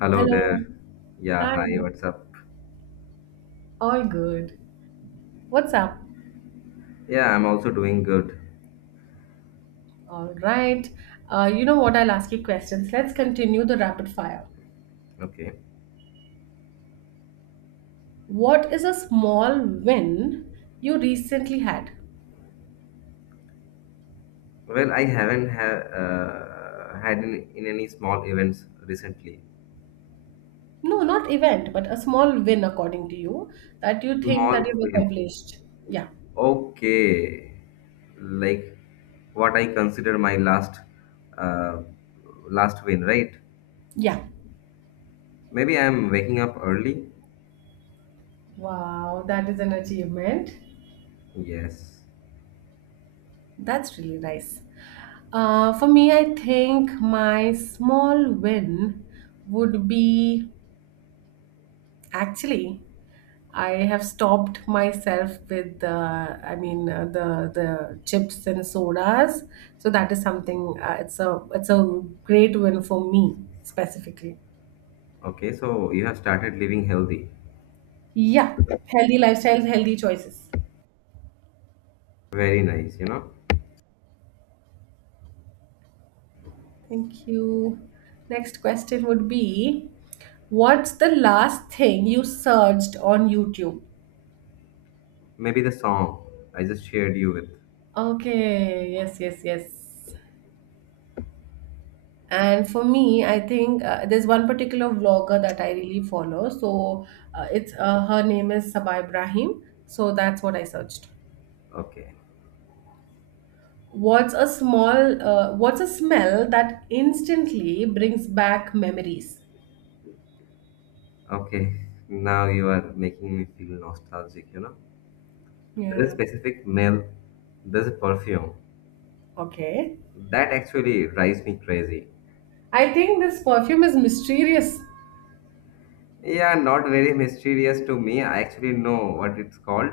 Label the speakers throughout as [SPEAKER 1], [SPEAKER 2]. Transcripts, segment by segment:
[SPEAKER 1] Hello
[SPEAKER 2] Hello.
[SPEAKER 1] there. Yeah,
[SPEAKER 2] Hi.
[SPEAKER 1] hi, what's up?
[SPEAKER 2] All good. What's up?
[SPEAKER 1] Yeah, I'm also doing good.
[SPEAKER 2] All right. You know what? I'll ask you questions. Let's continue the rapid fire.
[SPEAKER 1] Okay.
[SPEAKER 2] What is a small win you recently had?
[SPEAKER 1] Well, I haven't ha had in any small events recently.
[SPEAKER 2] No, not event, but a small win according to you that you think that
[SPEAKER 1] Small
[SPEAKER 2] you've
[SPEAKER 1] win.
[SPEAKER 2] accomplished. Yeah.
[SPEAKER 1] Okay. Like what I consider my last uh, last win, right?
[SPEAKER 2] Yeah.
[SPEAKER 1] Maybe I'm waking up early.
[SPEAKER 2] Wow, that is an achievement.
[SPEAKER 1] Yes.
[SPEAKER 2] That's really nice. For me, I think my small win would be actually I have stopped myself with the, I mean, the chips and sodas. So that is something. It's a great win for me specifically.
[SPEAKER 1] Okay, so you have started living healthy.
[SPEAKER 2] Yeah, healthy lifestyles, healthy choices.
[SPEAKER 1] Very nice,
[SPEAKER 2] Thank you. Next question would be, what's the last thing you searched on YouTube?
[SPEAKER 1] Maybe the song I just shared you with.
[SPEAKER 2] Okay. Yes. Yes. Yes. And for me, I think there's one particular vlogger that I really follow. So it's her name is Sabah Ibrahim. So that's what I searched.
[SPEAKER 1] Okay.
[SPEAKER 2] What's a small, what's a smell that instantly brings back memories?
[SPEAKER 1] Okay, now you are making me feel nostalgic, There is a
[SPEAKER 2] Yeah.
[SPEAKER 1] specific smell, there's a perfume.
[SPEAKER 2] Okay.
[SPEAKER 1] That actually drives me crazy.
[SPEAKER 2] I think this perfume is mysterious.
[SPEAKER 1] Yeah, not very mysterious to me. I actually know what it's called.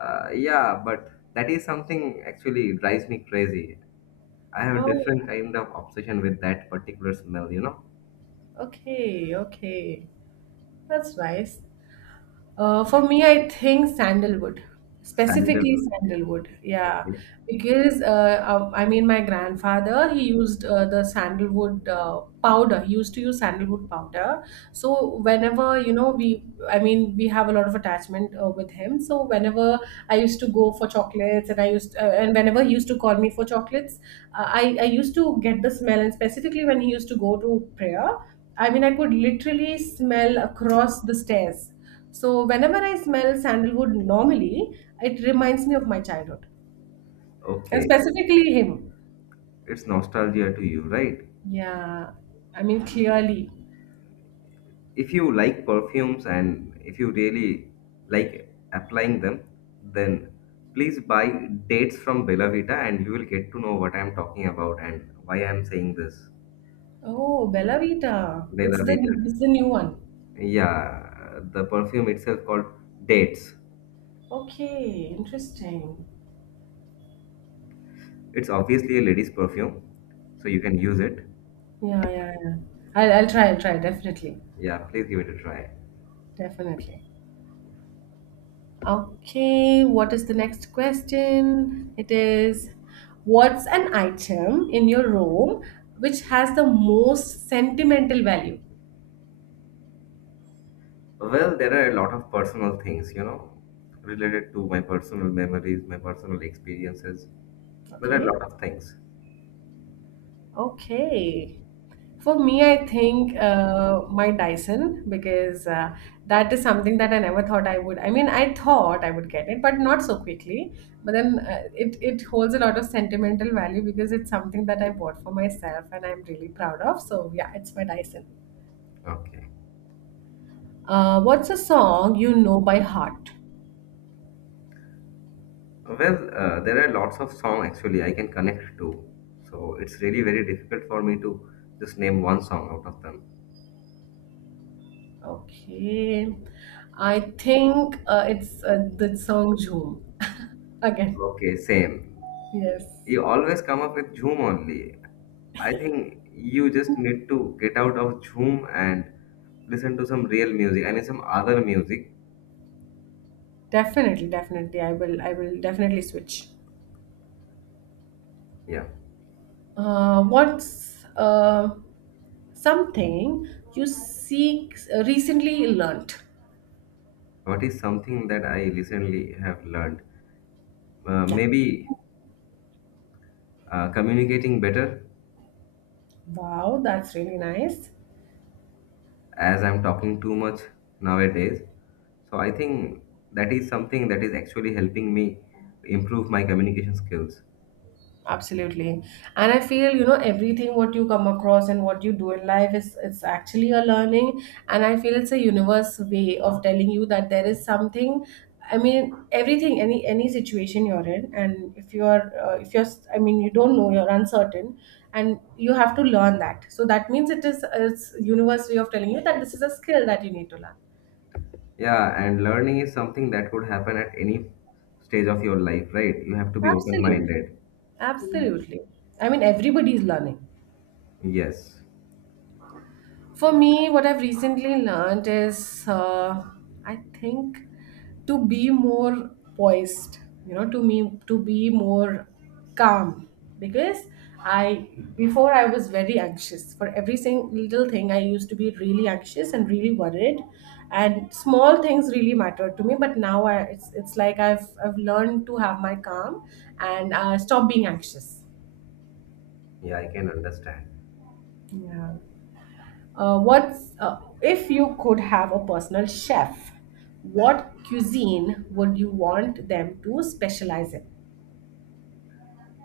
[SPEAKER 1] Yeah, but that is something actually drives me crazy. I have a different
[SPEAKER 2] Oh,
[SPEAKER 1] kind of obsession with that particular smell,
[SPEAKER 2] okay, okay. That's nice. For me, I think sandalwood, specifically
[SPEAKER 1] Sandalwood.
[SPEAKER 2] sandalwood. Yeah,
[SPEAKER 1] Okay.
[SPEAKER 2] because I mean, my grandfather he used the sandalwood powder. He used to use sandalwood powder. So whenever we, I mean, we have a lot of attachment with him. So whenever I used to go for chocolates, and I used and whenever he used to call me for chocolates, I used to get the smell, and specifically when he used to go to prayer. I mean, I could literally smell across the stairs so whenever I smell sandalwood normally, it reminds me of my childhood, and
[SPEAKER 1] Okay.
[SPEAKER 2] specifically him.
[SPEAKER 1] It's nostalgia to you, right?
[SPEAKER 2] Yeah, I mean clearly.
[SPEAKER 1] If you like perfumes and if you really like applying them, then please buy Dates from Bella Vita, and you will get to know what I'm talking about and why I'm saying this.
[SPEAKER 2] Oh, Bella Vita. It's
[SPEAKER 1] Bella
[SPEAKER 2] the
[SPEAKER 1] Vita.
[SPEAKER 2] it's the new one.
[SPEAKER 1] Yeah, the perfume itself called Dates.
[SPEAKER 2] Okay, interesting.
[SPEAKER 1] It's obviously a lady's perfume, so you can use it.
[SPEAKER 2] Yeah, yeah, yeah. I'll try. I'll try. Definitely,
[SPEAKER 1] Yeah, please give it a try.
[SPEAKER 2] definitely. Okay, what is the next question? It is, what's an item in your room which has the most sentimental value?
[SPEAKER 1] Well, there are a lot of personal things, you know, related to my personal memories, my personal experiences. There are a
[SPEAKER 2] Okay.
[SPEAKER 1] lot of things.
[SPEAKER 2] Okay. For me, I think my Dyson because that is something that I never thought I would. I mean, I thought I would get it, but not so quickly. But then it holds a lot of sentimental value because it's something that I bought for myself and I'm really proud of. So yeah, it's my Dyson.
[SPEAKER 1] Okay.
[SPEAKER 2] What's a song you know by heart?
[SPEAKER 1] Well, there are lots of song actually I can connect to. So it's really very difficult for me to just name one song out of them.
[SPEAKER 2] Okay, I think it's the song "Zoom" again.
[SPEAKER 1] Okay, same.
[SPEAKER 2] Yes.
[SPEAKER 1] You always come up with Zoom only. I think you just need to get out of Zoom and listen to some real music. I mean, some other music.
[SPEAKER 2] Definitely, definitely. I will definitely switch.
[SPEAKER 1] Yeah.
[SPEAKER 2] What's something you seek recently learned?
[SPEAKER 1] What is something that I recently have learned?
[SPEAKER 2] Yeah.
[SPEAKER 1] Maybe communicating better
[SPEAKER 2] Wow, that's really nice.
[SPEAKER 1] as I'm talking too much nowadays. So I think that is something that is actually helping me improve my communication skills.
[SPEAKER 2] Absolutely. And I feel, you know, everything what you come across and what you do in life is it's actually a learning. And I feel it's a universe way of telling you that there is something I mean, everything, any situation you're in, and if you're, I mean, you don't know, you're uncertain, and you have to learn that. So that means it's universe way of telling you that this is a skill that you need to learn.
[SPEAKER 1] Yeah, and learning is something that could happen at any stage of your life, right? You have to be open
[SPEAKER 2] Absolutely,
[SPEAKER 1] minded.
[SPEAKER 2] absolutely. I mean, everybody is learning.
[SPEAKER 1] Yes.
[SPEAKER 2] For me, what I've recently learned is, I think, to be more poised. You know, to me, to be more calm because I before I was very anxious for every single little thing. I used to be really anxious and really worried, and small things really mattered to me. But it's like I've learned to have my calm and stop being anxious.
[SPEAKER 1] Yeah, I can understand.
[SPEAKER 2] Yeah. What's if you could have a personal chef, what cuisine would you want them to specialize in?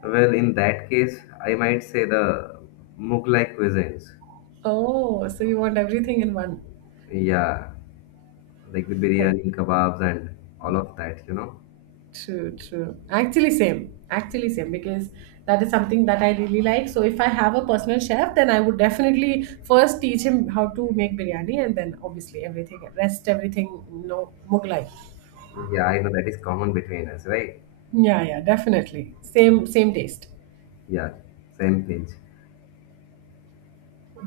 [SPEAKER 1] Well, in that case, I might say the Mughlai cuisines.
[SPEAKER 2] Oh, so you want everything in one.
[SPEAKER 1] Yeah, like the
[SPEAKER 2] Correct.
[SPEAKER 1] biryani, kebabs, and all of that, you know?
[SPEAKER 2] True, true. Actually, same. Actually, same because that is something that I really like. So, if I have a personal chef, then I would definitely first teach him how to make biryani and then obviously everything, rest everything, no Mughlai.
[SPEAKER 1] Yeah, I know that is common between us, right?
[SPEAKER 2] Yeah, yeah, definitely. Same, same taste.
[SPEAKER 1] Yeah, same pinch.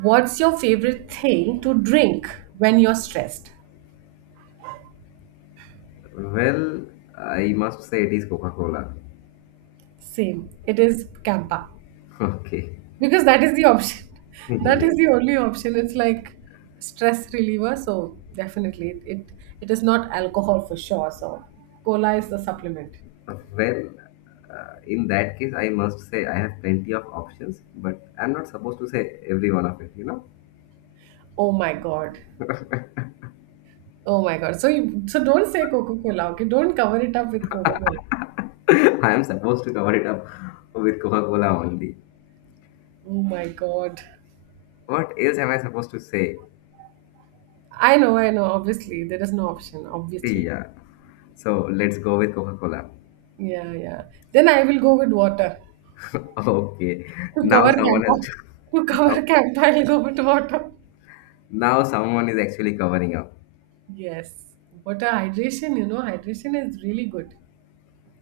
[SPEAKER 2] What's your favorite thing to drink when you're stressed?
[SPEAKER 1] Well, I must say it is Coca-Cola.
[SPEAKER 2] Same. It is Campa.
[SPEAKER 1] Okay.
[SPEAKER 2] Because that is the option. That
[SPEAKER 1] Yeah.
[SPEAKER 2] is the only option. It's like stress reliever, so definitely it is not alcohol for sure. So cola is the supplement.
[SPEAKER 1] Well, in that case, I must say I have plenty of options, but I'm not supposed to say every one of it, you know?
[SPEAKER 2] Oh my god. Oh my god. So you so don't say Coca-Cola, okay? Don't cover it up with Coca-Cola.
[SPEAKER 1] I am supposed to cover it up with Coca-Cola only.
[SPEAKER 2] Oh my god.
[SPEAKER 1] What else am I supposed to say?
[SPEAKER 2] I know, obviously. There is no option, obviously.
[SPEAKER 1] Yeah. So let's go with Coca-Cola.
[SPEAKER 2] Yeah, yeah. Then I will go with water.
[SPEAKER 1] Okay.
[SPEAKER 2] To
[SPEAKER 1] Now
[SPEAKER 2] cover
[SPEAKER 1] someone has
[SPEAKER 2] Kappa,
[SPEAKER 1] to,
[SPEAKER 2] to
[SPEAKER 1] now,
[SPEAKER 2] cover Kappa, I'll go with water.
[SPEAKER 1] now someone is actually covering up.
[SPEAKER 2] Yes. Water hydration, you know, hydration is really good.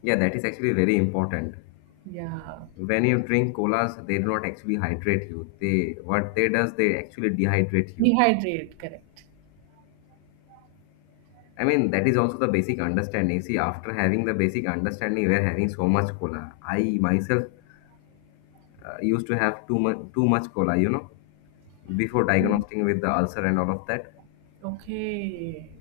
[SPEAKER 1] Yeah, that is actually very important.
[SPEAKER 2] Yeah.
[SPEAKER 1] When you drink colas, they do not actually hydrate you. They what they does, they actually dehydrate you.
[SPEAKER 2] Dehydrate, correct.
[SPEAKER 1] I mean, that is also the basic understanding. See, after having the basic understanding, we are having so much cola. I myself used to have too much cola, you know, before diagnosing with the ulcer and all of that.
[SPEAKER 2] Okay.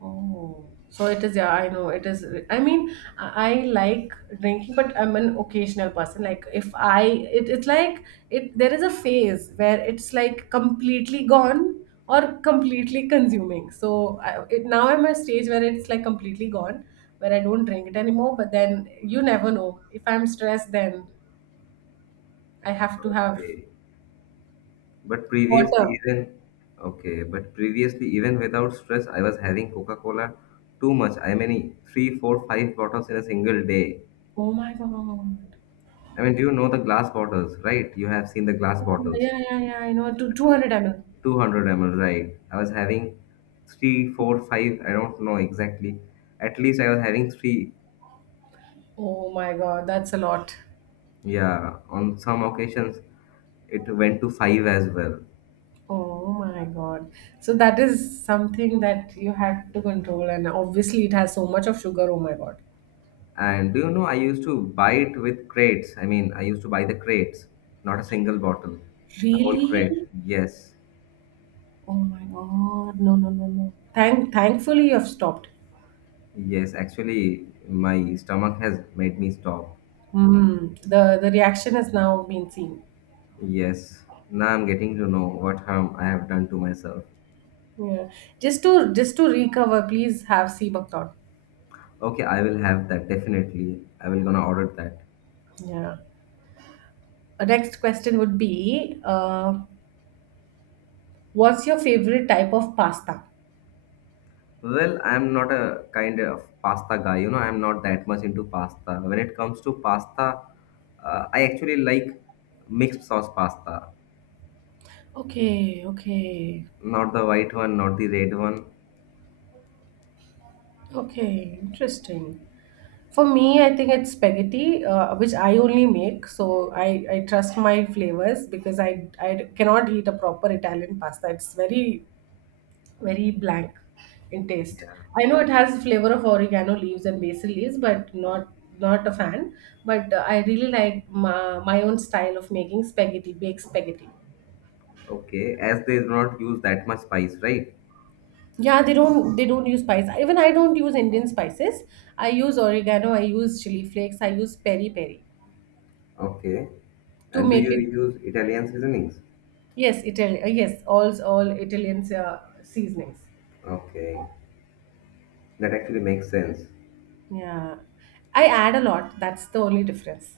[SPEAKER 2] Oh, so it is, yeah, I know it is. I mean, I like drinking, but I'm an occasional person. Like, if I, it, it's like, there is a phase where it's like completely gone or completely consuming. So now I'm at a stage where it's like completely gone, where I don't drink it anymore. But then you never know. If I'm stressed, then I have to have
[SPEAKER 1] Okay, but previously
[SPEAKER 2] water.
[SPEAKER 1] even okay, but previously even without stress, I was having Coca Cola too much. I mean, three, four, five bottles in a single day.
[SPEAKER 2] Oh my God.
[SPEAKER 1] I mean, do you know the glass bottles, right? You have seen the glass
[SPEAKER 2] Yeah,
[SPEAKER 1] bottles,
[SPEAKER 2] yeah, yeah, yeah. I know. Two
[SPEAKER 1] two,
[SPEAKER 2] 200 ml.
[SPEAKER 1] 200 ml, right? I was having three, four, five, I don't know exactly. At least I was having three.
[SPEAKER 2] Oh my God, that's a lot.
[SPEAKER 1] Yeah, on some occasions it went to five as well.
[SPEAKER 2] Oh my God. So that is something that you had to control, and obviously it has so much of sugar. Oh my God.
[SPEAKER 1] And do you know, I used to buy it with crates. I mean, I used to buy the crates, not a single bottle, the whole crate.
[SPEAKER 2] Really?
[SPEAKER 1] Yes,
[SPEAKER 2] Oh my God. No, no, no, no. Thankfully you have stopped.
[SPEAKER 1] yes, actually, my stomach has made me stop.
[SPEAKER 2] Hmm. The reaction has now been seen.
[SPEAKER 1] Yes, now I'm getting to know what harm I have done to myself.
[SPEAKER 2] Yeah. Just to recover, please have sea buckthorn.
[SPEAKER 1] Okay, I will have that definitely. I will gonna order that.
[SPEAKER 2] Yeah. Our next question would be, what's your favorite type of pasta?
[SPEAKER 1] Well, I'm not a kind of pasta guy, you know, I'm not that much into pasta. When it comes to pasta, I actually like mixed sauce pasta,
[SPEAKER 2] Okay, okay,
[SPEAKER 1] not the white one, not the red one.
[SPEAKER 2] okay. Interesting. For me, I think it's spaghetti, which I only make. So I trust my flavors because I cannot eat a proper Italian pasta. It's very, very blank in taste.
[SPEAKER 1] Yeah,
[SPEAKER 2] I know it has flavor of oregano leaves and basil leaves, but not a fan. But I really like my own style of making spaghetti, baked spaghetti.
[SPEAKER 1] okay, as they do not use that much spice, right?
[SPEAKER 2] Yeah, they don't use spice. Even I don't use Indian spices. I use oregano, I use chili flakes, I use peri peri
[SPEAKER 1] Okay,
[SPEAKER 2] to
[SPEAKER 1] and do
[SPEAKER 2] make
[SPEAKER 1] you
[SPEAKER 2] it.
[SPEAKER 1] use Italian seasonings?
[SPEAKER 2] Yes, Italian. Yes, all Italian seasonings.
[SPEAKER 1] Okay, that actually makes sense.
[SPEAKER 2] Yeah, I add a lot. That's the only difference.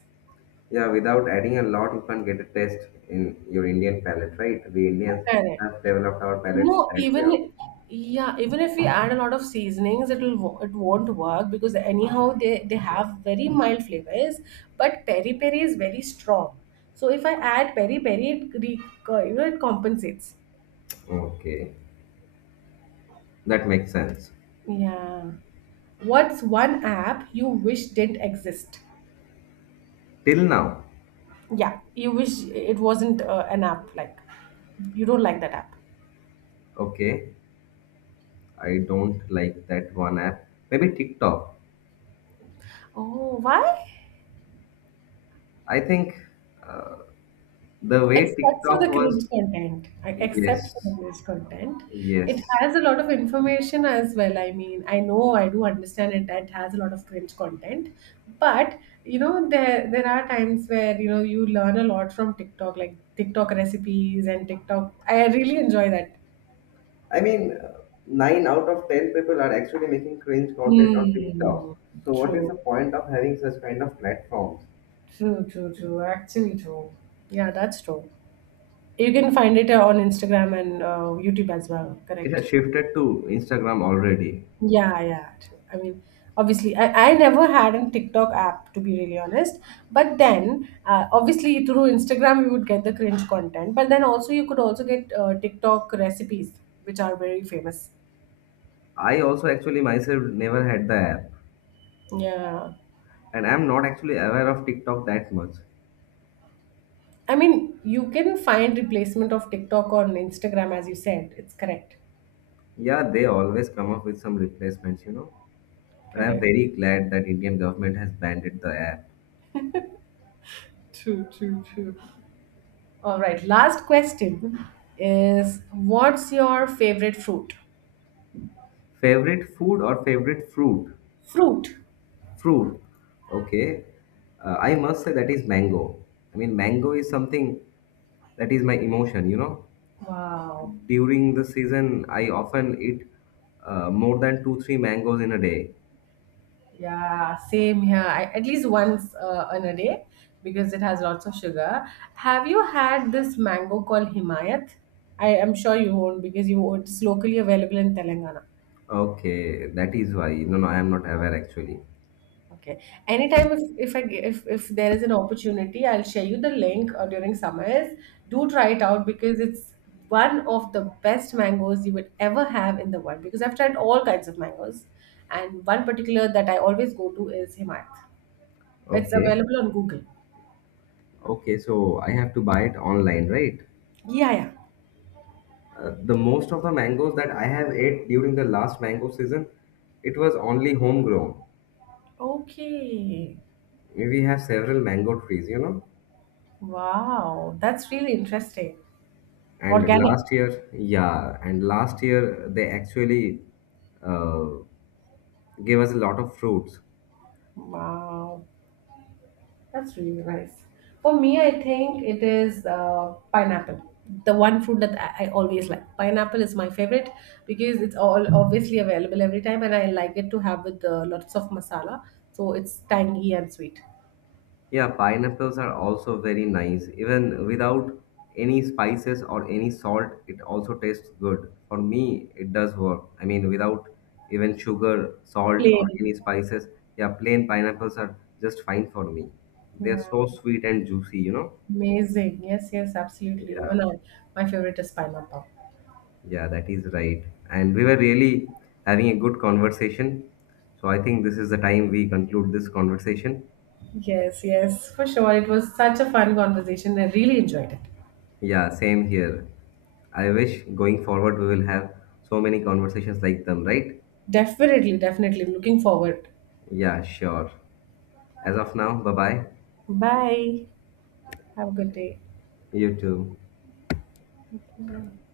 [SPEAKER 1] Yeah, without adding a lot, you can't get a taste in your Indian palate, right? We Indians
[SPEAKER 2] Correct.
[SPEAKER 1] have developed our palate
[SPEAKER 2] No,
[SPEAKER 1] that way only.
[SPEAKER 2] even yeah, even if we add a lot of seasonings, it'll it won't work because anyhow they have very mild flavors, but peri peri is very strong. So if I add peri peri, you know it compensates.
[SPEAKER 1] Okay, that makes sense.
[SPEAKER 2] Yeah. What's one app you wish didn't exist?
[SPEAKER 1] Till now,
[SPEAKER 2] Yeah, you wish it wasn't an app. Like, you don't like that app.
[SPEAKER 1] okay, I don't like that one app. Maybe TikTok.
[SPEAKER 2] Oh, why?
[SPEAKER 1] I think uh, the way
[SPEAKER 2] Except for
[SPEAKER 1] TikTok
[SPEAKER 2] the
[SPEAKER 1] was,
[SPEAKER 2] cringe content. Except for
[SPEAKER 1] yes,
[SPEAKER 2] the cringe content. It
[SPEAKER 1] yes.
[SPEAKER 2] has a lot of information as well. I mean, I know I do understand it that has a lot of cringe content. But you know, there are times where you know you learn a lot from TikTok, like TikTok recipes and TikTok. I really enjoy that.
[SPEAKER 1] I mean, nine out of ten people are actually making cringe content on TikTok.
[SPEAKER 2] Hmm.
[SPEAKER 1] So, what is the
[SPEAKER 2] True.
[SPEAKER 1] point of having such kind of platforms?
[SPEAKER 2] True, true, true. Actually true. Yeah, that's true. You can find it on Instagram and YouTube as well,
[SPEAKER 1] It
[SPEAKER 2] correct?
[SPEAKER 1] has shifted to Instagram already.
[SPEAKER 2] Yeah, yeah. I mean, obviously, I never had a TikTok app to be really honest. But then, obviously, through Instagram, you would get the cringe content. But then also, you could also get TikTok recipes, which are very famous.
[SPEAKER 1] I also actually myself never had the app,
[SPEAKER 2] Yeah.
[SPEAKER 1] and I'm not actually aware of TikTok that much.
[SPEAKER 2] I mean, you can find replacement of TikTok on Instagram, as you said. It's correct.
[SPEAKER 1] Yeah, they always come up with some replacements, you know. But I'm
[SPEAKER 2] Correct.
[SPEAKER 1] very glad that Indian government has banned it, the app.
[SPEAKER 2] True, true, true. All right, last question is what's your favorite fruit?
[SPEAKER 1] Favorite food or favorite fruit?
[SPEAKER 2] Fruit.
[SPEAKER 1] Fruit. Okay. I must say that is mango. I mean, mango is something that is my emotion, you know.
[SPEAKER 2] Wow.
[SPEAKER 1] During the season, I often eat more than two, three mangoes in a day.
[SPEAKER 2] Yeah, same here. I, at least once in a day because it has lots of sugar. Have you had this mango called Himayat? I am sure you won't because you it's locally available in Telangana.
[SPEAKER 1] Okay, that is why. No, no, I am not aware actually.
[SPEAKER 2] Okay. Anytime if I ge- if there is an opportunity, I'll share you the link during summers. Do try it out because it's one of the best mangoes you would ever have in the world. Because I've tried all kinds of mangoes, and one particular that I always go to is Himayat. It's
[SPEAKER 1] Okay,
[SPEAKER 2] available on Google.
[SPEAKER 1] okay. So I have to buy it online, right?
[SPEAKER 2] Yeah, yeah.
[SPEAKER 1] The most of the mangoes that I have ate during the last mango season, it was only homegrown.
[SPEAKER 2] Okay.
[SPEAKER 1] We have several mango trees, you know.
[SPEAKER 2] Wow, that's really interesting.
[SPEAKER 1] And
[SPEAKER 2] Organic.
[SPEAKER 1] last year, yeah, and last year they actually uh, gave us a lot of fruits.
[SPEAKER 2] Wow. That's really nice. For me, I think it is pineapple. The one fruit that I always like. Pineapple is my favorite because it's all obviously available every time, and I like it to have with lots of masala. So it's tangy and sweet.
[SPEAKER 1] Yeah, pineapples are also very nice. Even without any spices or any salt, it also tastes good. For me, it does work. I mean, without even sugar, salt, or
[SPEAKER 2] Plain.
[SPEAKER 1] any spices, yeah, plain pineapples are just fine for me. They're
[SPEAKER 2] Yeah.
[SPEAKER 1] so sweet and juicy, you know?
[SPEAKER 2] Amazing. Yes, yes, absolutely.
[SPEAKER 1] Yeah,
[SPEAKER 2] My favorite is pineapple.
[SPEAKER 1] yeah, that is right. And we were really having a good conversation. So I think this is the time we conclude this conversation.
[SPEAKER 2] Yes, yes, for sure. It was such a fun conversation. I really enjoyed it.
[SPEAKER 1] Yeah, same here. I wish going forward we will have so many conversations like them, right?
[SPEAKER 2] Definitely, definitely. Looking forward.
[SPEAKER 1] Yeah, sure. As of now, bye bye.
[SPEAKER 2] Bye. Have a good day.
[SPEAKER 1] You too.
[SPEAKER 2] Thank you.